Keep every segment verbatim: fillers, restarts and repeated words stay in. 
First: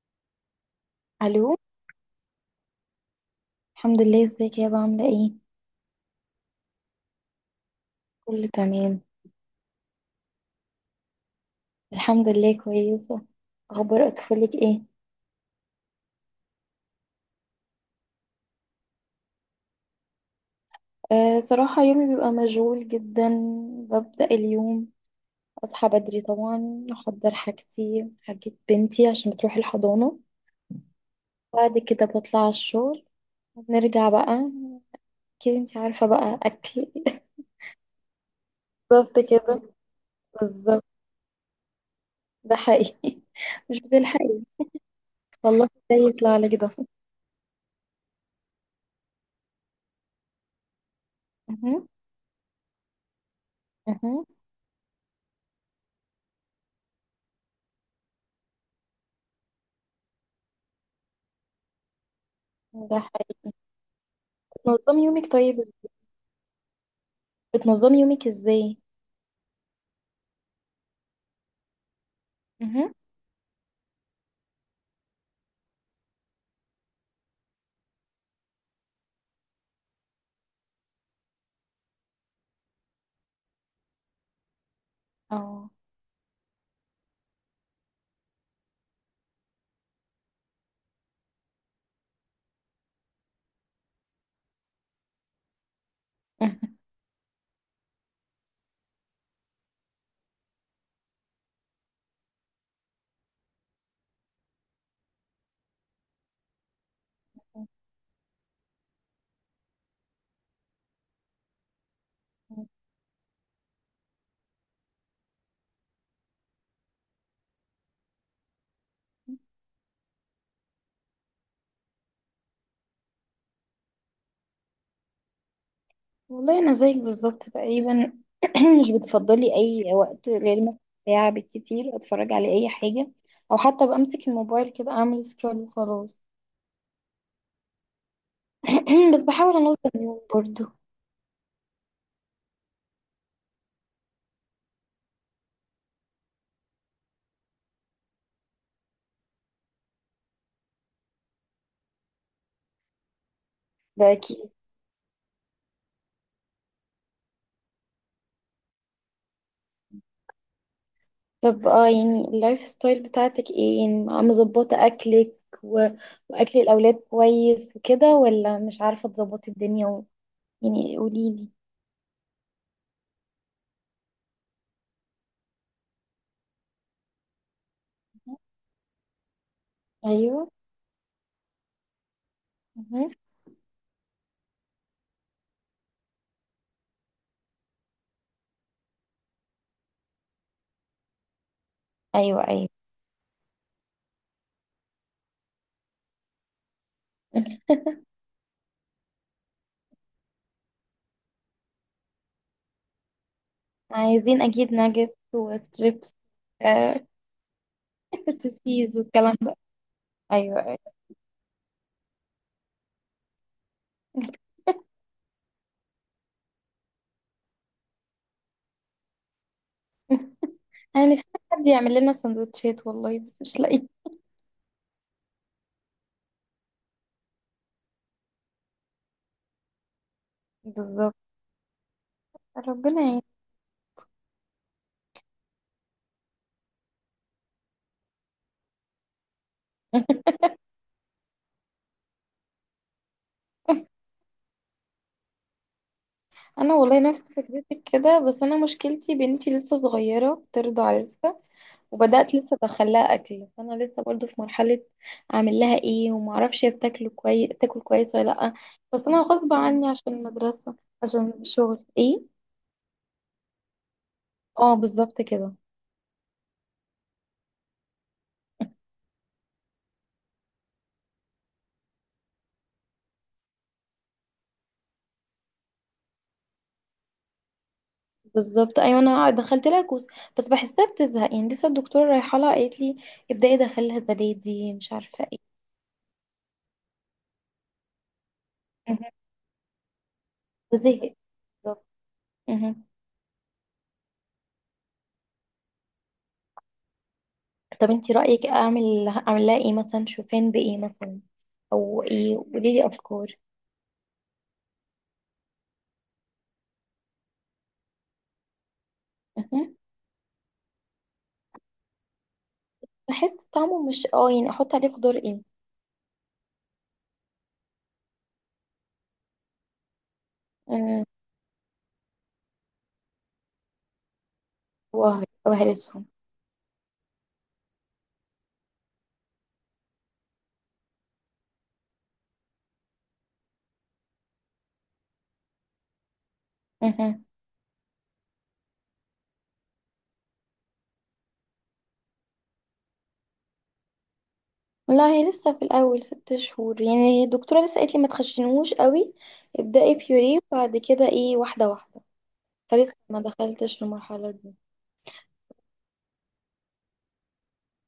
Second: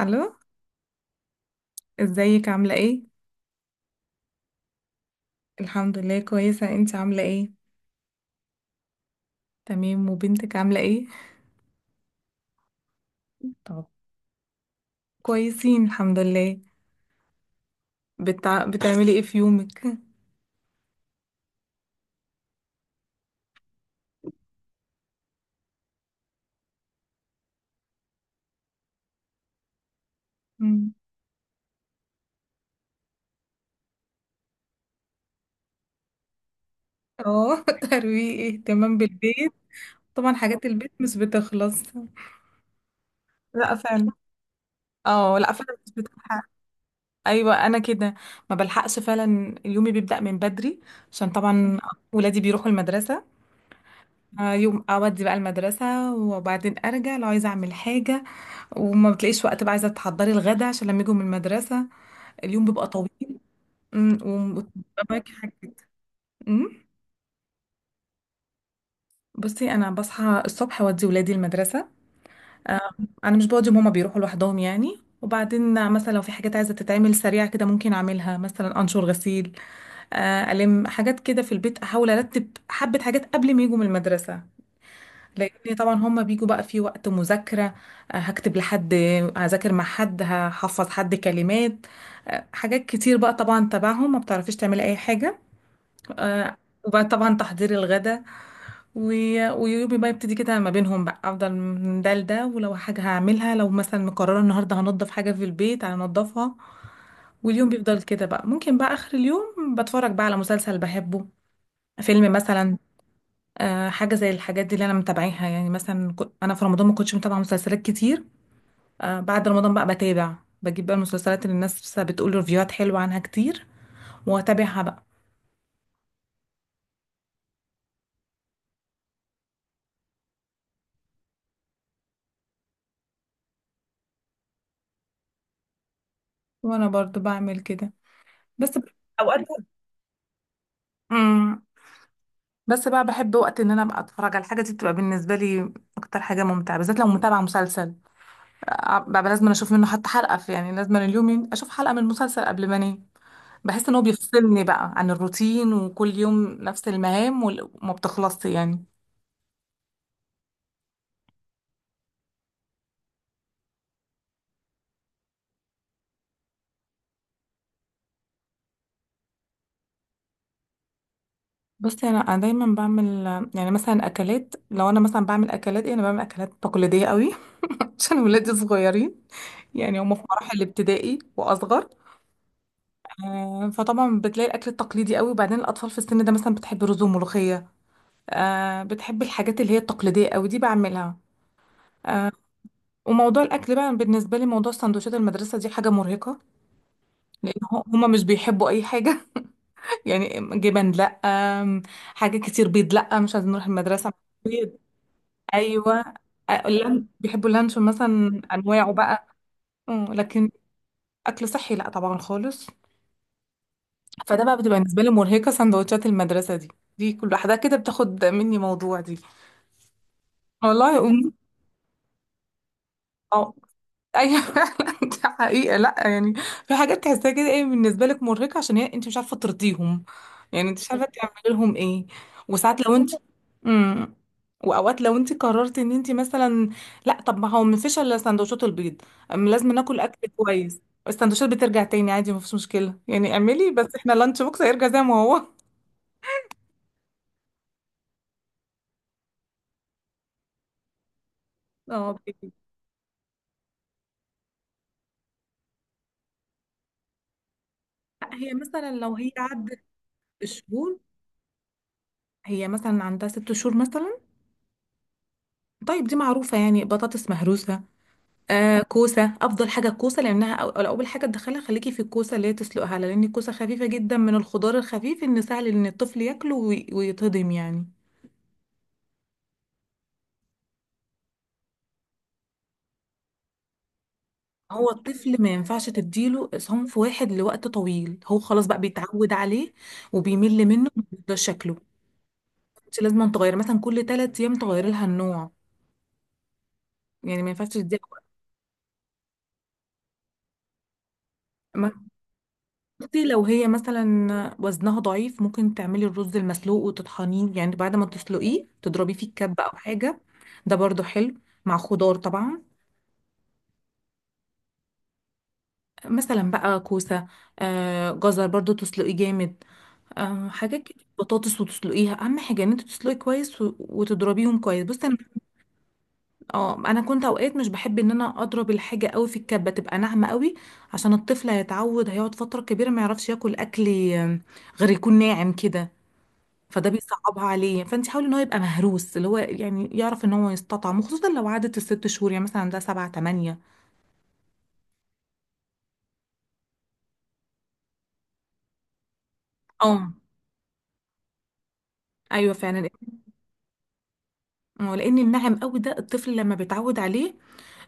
الو. الو. ازيك؟ عامله ايه؟ الحمد لله، ازيك يا بابا؟ عامله ايه؟ الحمد لله، كويسه. انت عامله ايه؟ كله تمام. تمام. وبنتك عامله ايه؟ الحمد لله كويسه. طب. اخبار اطفالك ايه؟ كويسين، الحمد لله. بتع... بتعملي ايه في يومك؟ أه صراحه يومي بيبقى مشغول جدا. ببدا اليوم، اصحى بدري طبعا، احضر حاجتي، حاجه بنتي عشان تروح الحضانه. مم. بعد كده بطلع على الشغل. نرجع بقى، كده انت عارفه بقى اكل اه. ترويق، اهتمام بالظبط بالبيت. كده. طبعا حاجات بالظبط. البيت مش بتخلص. ده حقيقي لا مش فعلا. بتلحقي. اه، لا خلصت فعلا مش ده يطلع بتلحق. لك ده. ايوه، انا كده. ما بلحقش فعلا. يومي بيبدأ من بدري عشان طبعا أها، ولادي بيروحوا المدرسه. أها. آه، يوم اودي بقى المدرسه وبعدين ارجع لو عايزه اعمل حاجه، وما بتلاقيش وقت، بقى عايزه تحضري الغدا عشان لما يجوا من المدرسه. اليوم بيبقى ده طويل. حقيقي. أمم، نظم وبتبقى يومك معاكي حاجات طيب، كتير. أمم. بتنظمي يومك ازاي؟ بصي، انا بصحى الصبح اودي ولادي المدرسه. آه، مهم. انا مش بودي، هما بيروحوا لوحدهم يعني، وبعدين مثلا لو في حاجات عايزه تتعمل سريعه كده ممكن اعملها، مثلا انشر غسيل. آه، الم حاجات كده في البيت، احاول ارتب حبه حاجات قبل ما يجوا من المدرسه. اه لان طبعا هما بيجوا بقى في وقت مذاكرة. آه، هكتب لحد، هذاكر مع حد، هحفظ حد كلمات. آه، حاجات كتير بقى طبعا تبعهم، ما بتعرفيش تعملي اي حاجة. آه، وبقى طبعا تحضير الغدا. و- ويومي بقى يبتدي كده ما بينهم، بقى افضل من ده لده، ولو حاجة هعملها لو مثلا مقررة النهاردة هنضف حاجة في البيت هنضفها. واليوم بيفضل كده بقى، ممكن بقى اخر اليوم بتفرج بقى على مسلسل بحبه، فيلم مثلا. آه، حاجة زي الحاجات دي اللي أنا متابعيها. يعني مثلا كو- أنا في رمضان ما كنتش متابعة مسلسلات كتير. آه، بعد رمضان بقى بتابع، بجيب بقى المسلسلات اللي الناس لسه بتقول ريفيوهات حلوة عنها كتير، وأتابعها بقى. والله انا زيك بالظبط تقريبا. مش بتفضلي اي وقت غير مثلا ساعه بالكتير اتفرج على اي حاجه، او حتى بمسك الموبايل كده اعمل سكرول وخلاص. وأنا برضو بعمل كده. بس ب- بس أوقات. بحاول انظم يومي برضو. امم بس بقى بحب وقت إن أنا أبقى أتفرج على الحاجة دي، بتبقى بالنسبة لي أكتر حاجة ممتعة، بالذات لو متابعة مسلسل. آه، بقى لازم أشوف منه حتى حلقة، في يعني لازم اليوم ين- أشوف حلقة من المسلسل قبل ما أنام. بحس إن هو ده اكيد. بيفصلني بقى عن الروتين، وكل يوم نفس المهام وال- وما بتخلصش يعني. طب اه يعني اللايف ستايل بتاعتك ايه؟ يعني مظبطه اكلك و... واكل الاولاد كويس وكده، ولا مش عارفه تظبطي الدنيا و...؟ يعني قوليلي. بصي، انا أنا دايما بعمل يعني مثلا اكلات. لو انا مثلا بعمل اكلات ايه، انا بعمل اكلات تقليديه قوي. عشان ولادي صغيرين، يعني هم في ايوه مراحل ابتدائي واصغر. آه، فطبعا بتلاقي الاكل التقليدي قوي. وبعدين الاطفال في السن ده مثلا بتحب رز وملوخيه. آه، بتحب الحاجات اللي هي التقليديه قوي دي، بعملها. آه، ايوه ايوه، وموضوع الاكل بقى بالنسبه لي، موضوع سندوتشات المدرسه دي حاجه مرهقه. لان هو- هما مش بيحبوا اي حاجه. يعني جبن لا، آم، حاجه كتير، بيض لا، مش عايزين نروح المدرسه. عايزين اكيد ناجت ايوه. وستريبس. آه، آه، اللان بيحبوا اللانشون مثلا، انواعه سوسيز بقى. والكلام ده. أمم، لكن ايوه ايوه اكل صحي لا طبعا خالص. فده بقى بتبقى بالنسبه لي مرهقه، سندوتشات المدرسه دي، دي كل واحده كده بتاخد مني موضوع دي. انا والله. نفسي أم- حد يعمل لنا سندوتشات والله بس اه. مش لاقي. ايوه فعلا. ده حقيقة، لا يعني. في حاجات تحسها كده ايه بالنسبة لك مرهقة، عشان هي انت مش عارفة ترضيهم، يعني انت مش عارفة بالظبط. تعملي لهم ايه. وساعات لو ربنا انت. يعين امم. واوقات لو انت قررت ان انت مثلا لا، طب ما هو ما فيش الا سندوتشات البيض. أم لازم ناكل اكل كويس. السندوتشات بترجع تاني عادي، ما فيش مشكلة. يعني اعملي بس، احنا اللانش بوكس هيرجع زي ما هو. انا والله نفس فكرتك كده، بس انا مشكلتي بنتي لسه صغيره بترضع لسه، اه، وبدات بيبي. لسه ادخلها اكل، فانا لسه برضو في مرحله اعمل لها ايه وما اعرفش هي بتاكل كويس، تاكل كويس ولا لا، لا. هي مثلا بس لو انا هي غصب عدت عني عشان المدرسه، بشهور، عشان الشغل ايه. هي مثلا عندها ست شهور مثلا. اه بالظبط كده. طيب دي معروفة، يعني بطاطس مهروسة. آه كوسة. أفضل حاجة الكوسة، لأنها أو أو أول حاجة تدخلها خليكي في الكوسة، اللي هي تسلقها، لأن الكوسة خفيفة جدا من الخضار الخفيف، إن سهل إن الطفل ياكله وي- ويتهضم يعني. بالظبط. ايوه انا دخلت لها كوس، بس بحسها بتزهق يعني. لسه الدكتوره رايحه لها قالت لي ابداي دخلها زبادي هو مش عارفه الطفل ما ايه. ينفعش تديله صنف واحد لوقت طويل، هو خلاص بقى مهم. بيتعود عليه وبيمل منه وزهقت. وبيفضل شكله. بالظبط. مهم. انت لازم تغير مثلا كل ثلاث أيام، تغيري لها النوع، يعني ما ينفعش طب تديها. انتي رايك، اعمل اعمل لها ايه مثلا؟ شوفان بايه مثلا، او ايه؟ قولي لي بصي، افكار. لو هي مثلا وزنها ضعيف، ممكن تعملي الرز المسلوق وتطحنيه، يعني بعد ما تسلقيه تضربي فيه الكبة مهم. أو حاجة. ده برضو حلو، مع خضار طبعا. بحس طعمه مش اه يعني، احط عليه خضار ايه؟ مثلا بقى كوسة، آه جزر برضو تسلقيه جامد، آه حاجات كده، مم. بطاطس وتسلقيها. أهم حاجة إن أنت تسلقي كويس و- وتضربيهم كويس. بصي أنا، وهر- وهرسهم. اه أنا كنت أوقات مش بحب إن أنا أضرب الحاجة قوي في الكبة تبقى ناعمة قوي، عشان الطفل هيتعود، هيقعد فترة كبيرة ما يعرفش ياكل أكل آه، غير يكون ناعم كده. فده مهم. بيصعبها عليه، فانت حاولي ان هو يبقى مهروس، اللي هو يعني يعرف ان هو يستطعم. وخصوصا لو عدت الست شهور، يعني مثلا ده سبعة تمانية. لا هي لسه في الاول ست شهور، يعني الدكتوره لسه قالت لي ما تخشنوش قوي، ابداي اه، بيوريه وبعد كده ايه واحده واحده. ايوه فعلا. فلسه ما دخلتش المرحلة دي. آه، لان الناعم قوي ده الطفل لما بيتعود عليه.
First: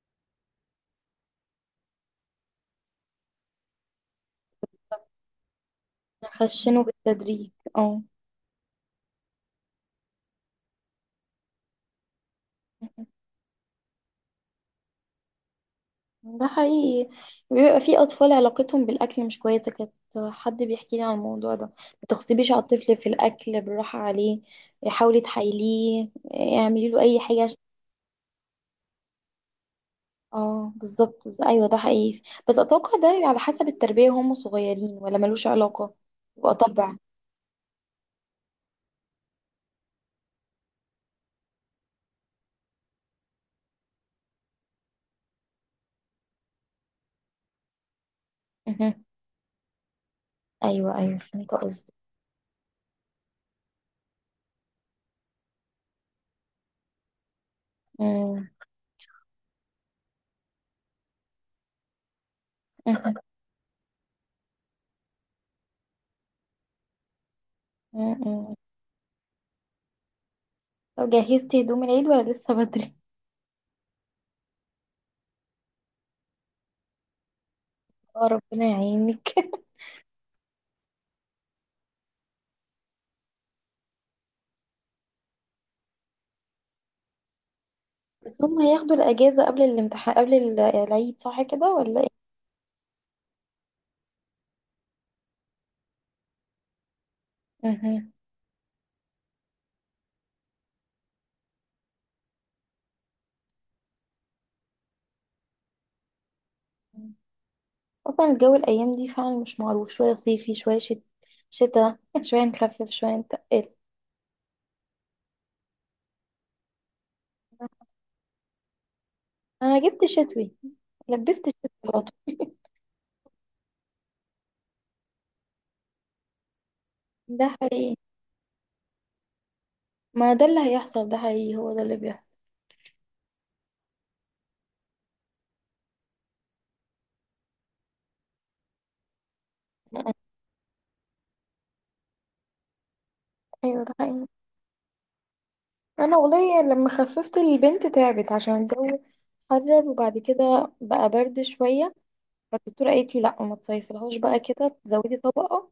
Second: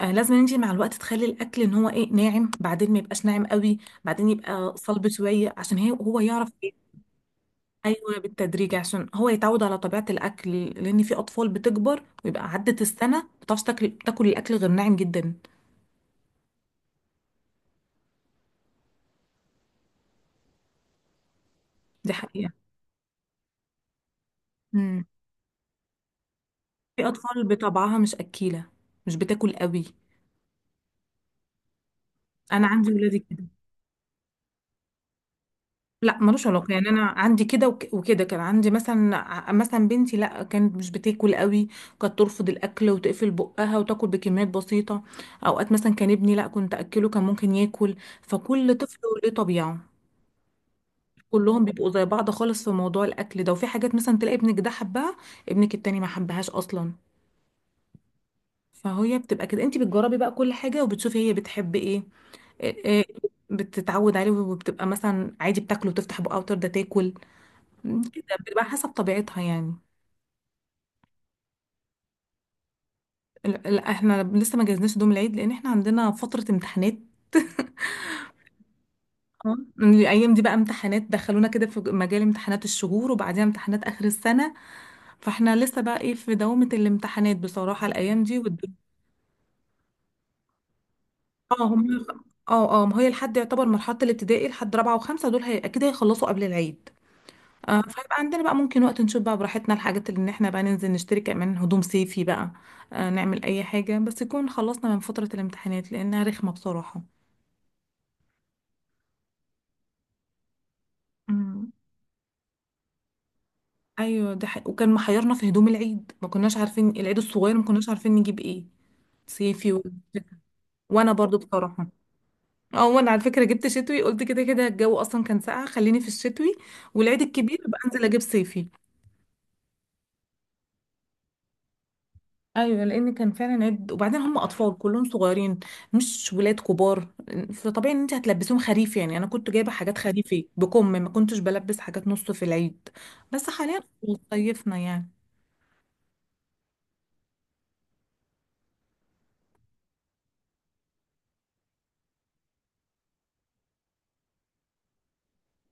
آه لازم انت مع الوقت تخلي الاكل ان هو ايه، ناعم، بعدين ما يبقاش ناعم قوي، بعدين يبقى صلب شويه، عشان هي هو يعرف ايه. هخشنه بالتدريج. اه ايوه بالتدريج، عشان هو يتعود على طبيعه الاكل، لان في اطفال بتكبر ويبقى عدت السنه ما بتعرفش تاكل، تاكل الاكل غير ناعم جدا. ده حقيقي. بيبقى في أطفال علاقتهم بالأكل مش كويسة كانت. حد بيحكي لي عن الموضوع ده: ما دي حقيقه، تغصبيش على الطفل في الأكل، بالراحة عليه، حاولي تحايليه، اعملي له في أي حاجة اطفال عشان- بطبعها مش اكيله، مش بتاكل قوي. اه بالظبط بس- أيوه ده حقيقي. بس انا عندي أتوقع ولادي ده على كده. حسب التربية وهم صغيرين، ولا ملوش علاقة. لا ملوش يبقى علاقه، يعني طبع. انا عندي كده وك- وكده، كان عندي مثلا ع- مثلا بنتي لا، كانت مش بتاكل قوي، كانت ترفض الاكل وتقفل بقها وتاكل بكميات بسيطه. اوقات مثلا كان ابني لا، كنت اكله كان ممكن ياكل. فكل طفل مهم. وليه طبيعه. أيوه أيوه، فهمت كلهم بيبقوا قصدي. زي بعض خالص في موضوع الاكل ده. وفي حاجات مثلا تلاقي ابنك ده حبها، ابنك التاني ما حبهاش اصلا. مم. فهي بتبقى كده، انت بتجربي بقى كل حاجه وبتشوفي هي بتحب ايه. إيه، إيه، مهم. بتتعود عليه وبتبقى مثلا عادي بتاكله وتفتح بقها وترضى تاكل. كده مم. بتبقى حسب طبيعتها يعني. طب جهزتي هدوم العيد ولا لسه بدري؟ لا، لا، احنا لسه ما جهزناش دوم العيد لان احنا عندنا فترة امتحانات. اه ربنا يعينك آه. الايام دي بقى امتحانات، دخلونا كده في مجال امتحانات الشهور وبعديها امتحانات اخر السنة. فاحنا لسه بقى ايه، في دوامة الامتحانات بصراحة الايام دي. بس هم والد- هياخدوا الأجازة قبل الامتحان قبل ال- العيد، صح اه، كده ولا هم. ايه؟ اه، اه، ما هي لحد يعتبر مرحلة الابتدائي لحد رابعة وخمسة، دول هي اكيد هيخلصوا قبل العيد. آه، مهم. فيبقى عندنا بقى ممكن وقت، نشوف بقى براحتنا الحاجات، اللي ان احنا بقى ننزل نشتري، كمان هدوم صيفي بقى. آه، نعمل اي حاجة، بس يكون خلصنا من فترة الامتحانات لانها رخمة بصراحة. أصلا الجو الأيام دي فعلا مش معروف، شوية صيفي شوية شت... مم. شتا شوية نخفف شوية نتقل. ايوه ده حق. وكان محيرنا في هدوم العيد، ما كناش عارفين العيد الصغير ما كناش عارفين نجيب ايه، صيفي أنا و. جبت شتوي. وانا برضو لبست شتوي بصراحة، على طول. اه وانا على فكرة جبت شتوي، قلت كده كده الجو اصلا كان ساقع، خليني في الشتوي، والعيد ده الكبير بقى حقيقي. انزل اجيب صيفي. ما ده اللي هيحصل، ده حقيقي، هو ده اللي بيحصل. ايوه، لان كان فعلا عيب، وبعدين هم اطفال كلهم صغيرين، مش ولاد كبار. فطبيعي ان انت هتلبسيهم خريف. يعني انا كنت جايبه حاجات خريفي، بكم ما كنتش بلبس حاجات نص في العيد. بس حاليا أيوة ده حقيقي. صيفنا يعني. أنا والله لما خففت البنت تعبت عشان الجو حرر، وبعد كده بقى برد شوية. فالدكتورة قالت لي لأ ما تصيفلهاش بقى كده، تزودي طبقة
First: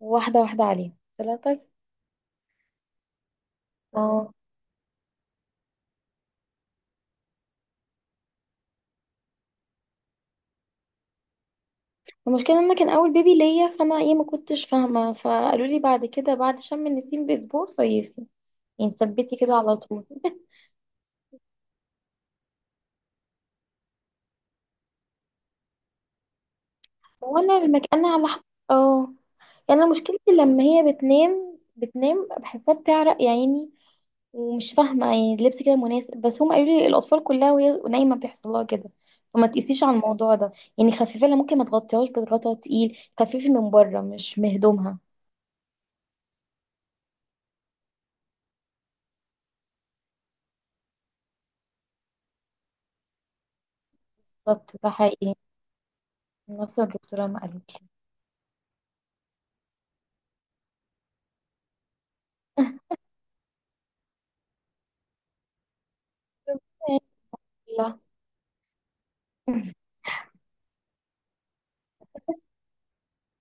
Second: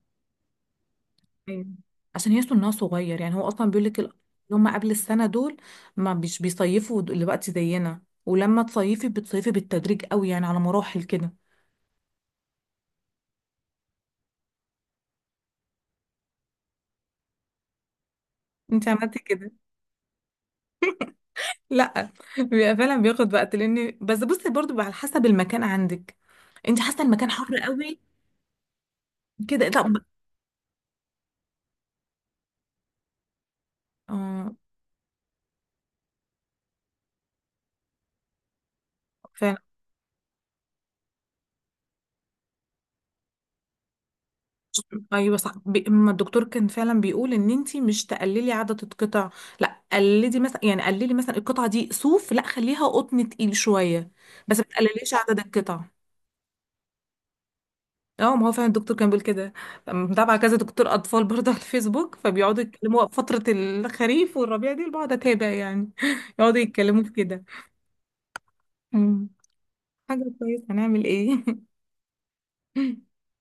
واحدة واحدة عليه. قلت لها طيب. أيوة. عشان يحسوا انها صغير، يعني هو اصلا بيقول لك اللي اه، هم قبل السنه دول ما مش بيصيفوا دلوقتي زينا. ولما تصيفي بتصيفي بالتدريج قوي، يعني على مراحل كده. المشكلة لما كان أول بيبي ليا، فأنا إيه ما كنتش فاهمة، فقالوا لي بعد كده بعد شم النسيم بأسبوع صيفي، انت يعني عملتي ثبتي كده؟ كده على طول. لا. بيبقى فعلا بياخد وقت، لان بس بصي برضو بقى على حسب المكان عندك، انت حاسه المكان حر وأنا قوي المكان على ح- اه. كده يعني أنا لا. مشكلتي لما هي بتنام بتنام بحسها بتعرق يا عيني، اه ومش فاهمة يعني اللبس كده مناسب، بس هم قالوا لي الأطفال كلها وهي نايمة بيحصل لها كده، فما فعلا. تقيسيش على الموضوع ده. يعني خففي لها، ممكن ما تغطيهاش بغطا تقيل، خففي من بره مش مهدومها. ايوه صح، بي... ما الدكتور كان فعلا بيقول ان انت مش تقللي عدد القطع. لا قللي مثلا، يعني قللي مثلا القطعه دي صوف لا خليها قطن تقيل شويه. بس ما بالظبط ده تقلليش حقيقي. عدد القطع. نفس الدكتورة ما قالت اه ما هو فعلا الدكتور كان بيقول كده. متابعه كذا دكتور اطفال برضه على الفيسبوك، فبيقعدوا يتكلموا فتره الخريف والربيع دي، بقعد اتابع يعني. يقعدوا لي. يتكلموا في كده. لا حاجة كويسة، هنعمل ايه.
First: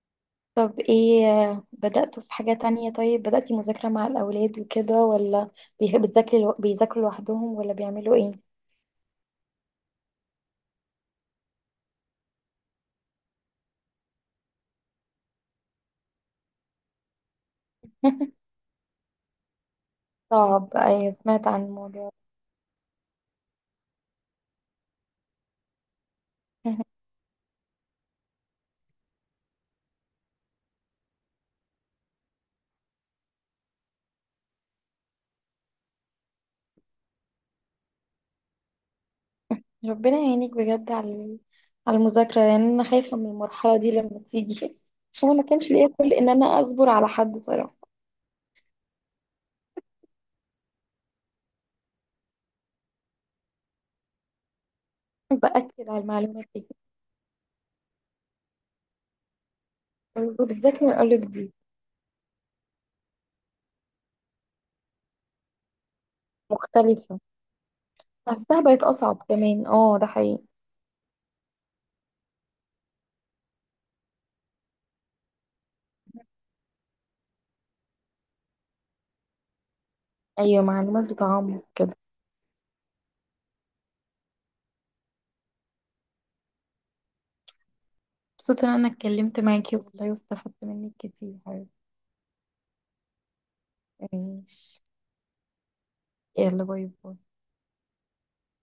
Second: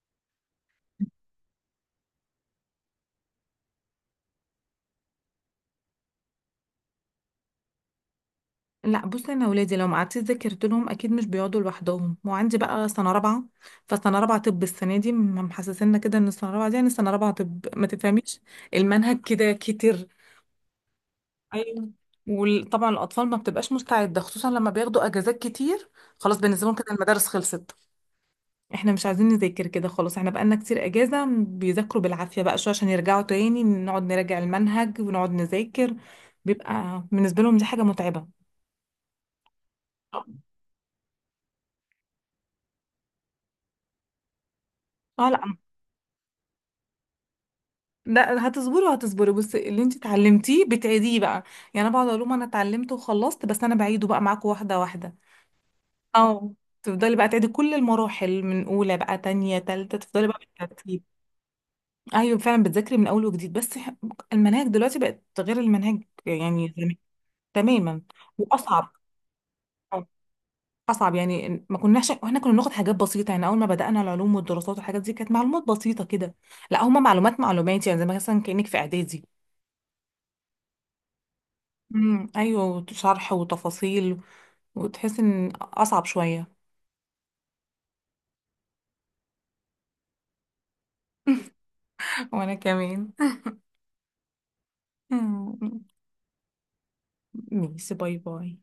طب ايه، بدأتوا في حاجة تانية؟ طيب بدأتي مذاكرة مع الأولاد وكده، ولا بي- بتذاكري لو- بيذاكروا لوحدهم ولا بيعملوا ايه؟ لا بصي، انا ولادي لو ما قعدتش ذاكرت لهم اكيد مش بيقعدوا لوحدهم. وعندي بقى سنه رابعه، فسنه رابعه طب. السنه دي م- محسسنا كده ان السنه رابعه دي، يعني سنه رابعه طب ما تفهميش، المنهج كده كتير. صعب، ايوه سمعت عن ايوه. الموضوع وطبعا الاطفال ما بتبقاش مستعده، خصوصا لما بياخدوا اجازات كتير، خلاص بالنسبه لهم ده. كده المدارس خلصت. احنا مش عايزين نذاكر، كده خلاص احنا بقالنا كتير اجازة، بيذاكروا بالعافية بقى شوية عشان يرجعوا تاني نقعد نراجع المنهج ونقعد نذاكر. بيبقى بالنسبة لهم دي حاجة متعبة. ربنا يعينك بجد، على على المذاكرة. يعني أنا خايفة من المرحلة دي لما تيجي اه، عشان أنا ما لا، كانش ليا كل إن أنا أصبر على حد صراحة. لا، هتصبروا هتصبروا، بس اللي انت اتعلمتيه بتعيديه بقى. يعني انا بقعد اقول لهم انا اتعلمت وخلصت، بس انا بعيده بقى معاكم واحدة واحدة. بأكد على المعلومات اه، دي. تفضلي بقى تعيدي كل المراحل، من اولى بقى تانية تالتة، تفضلي بقى وبالذات من بالترتيب. أقولك دي. ايوه فعلا بتذاكري من اول وجديد، بس ح- المناهج دلوقتي بقت غير المناهج يعني زمان. مختلفة. تماما. حاساها بقت واصعب. أصعب كمان، اه ده حقيقي. اصعب يعني. ما كناش واحنا كنا بناخد حاجات بسيطه، يعني اول ما بدانا العلوم والدراسات والحاجات دي كانت معلومات بسيطه كده. لا، هما معلومات معلومات، يعني زي مثلا كانك في اعدادي. ايوه معلومات بتعمق كده. امم، ايوه، شرح وتفاصيل، وتحس ان اصعب شويه. مبسوطة ان انا اتكلمت معاكي والله واستفدت منك كتير حبيبتي. وانا كمان. ماشي، يلا باي باي. ميسي، باي باي.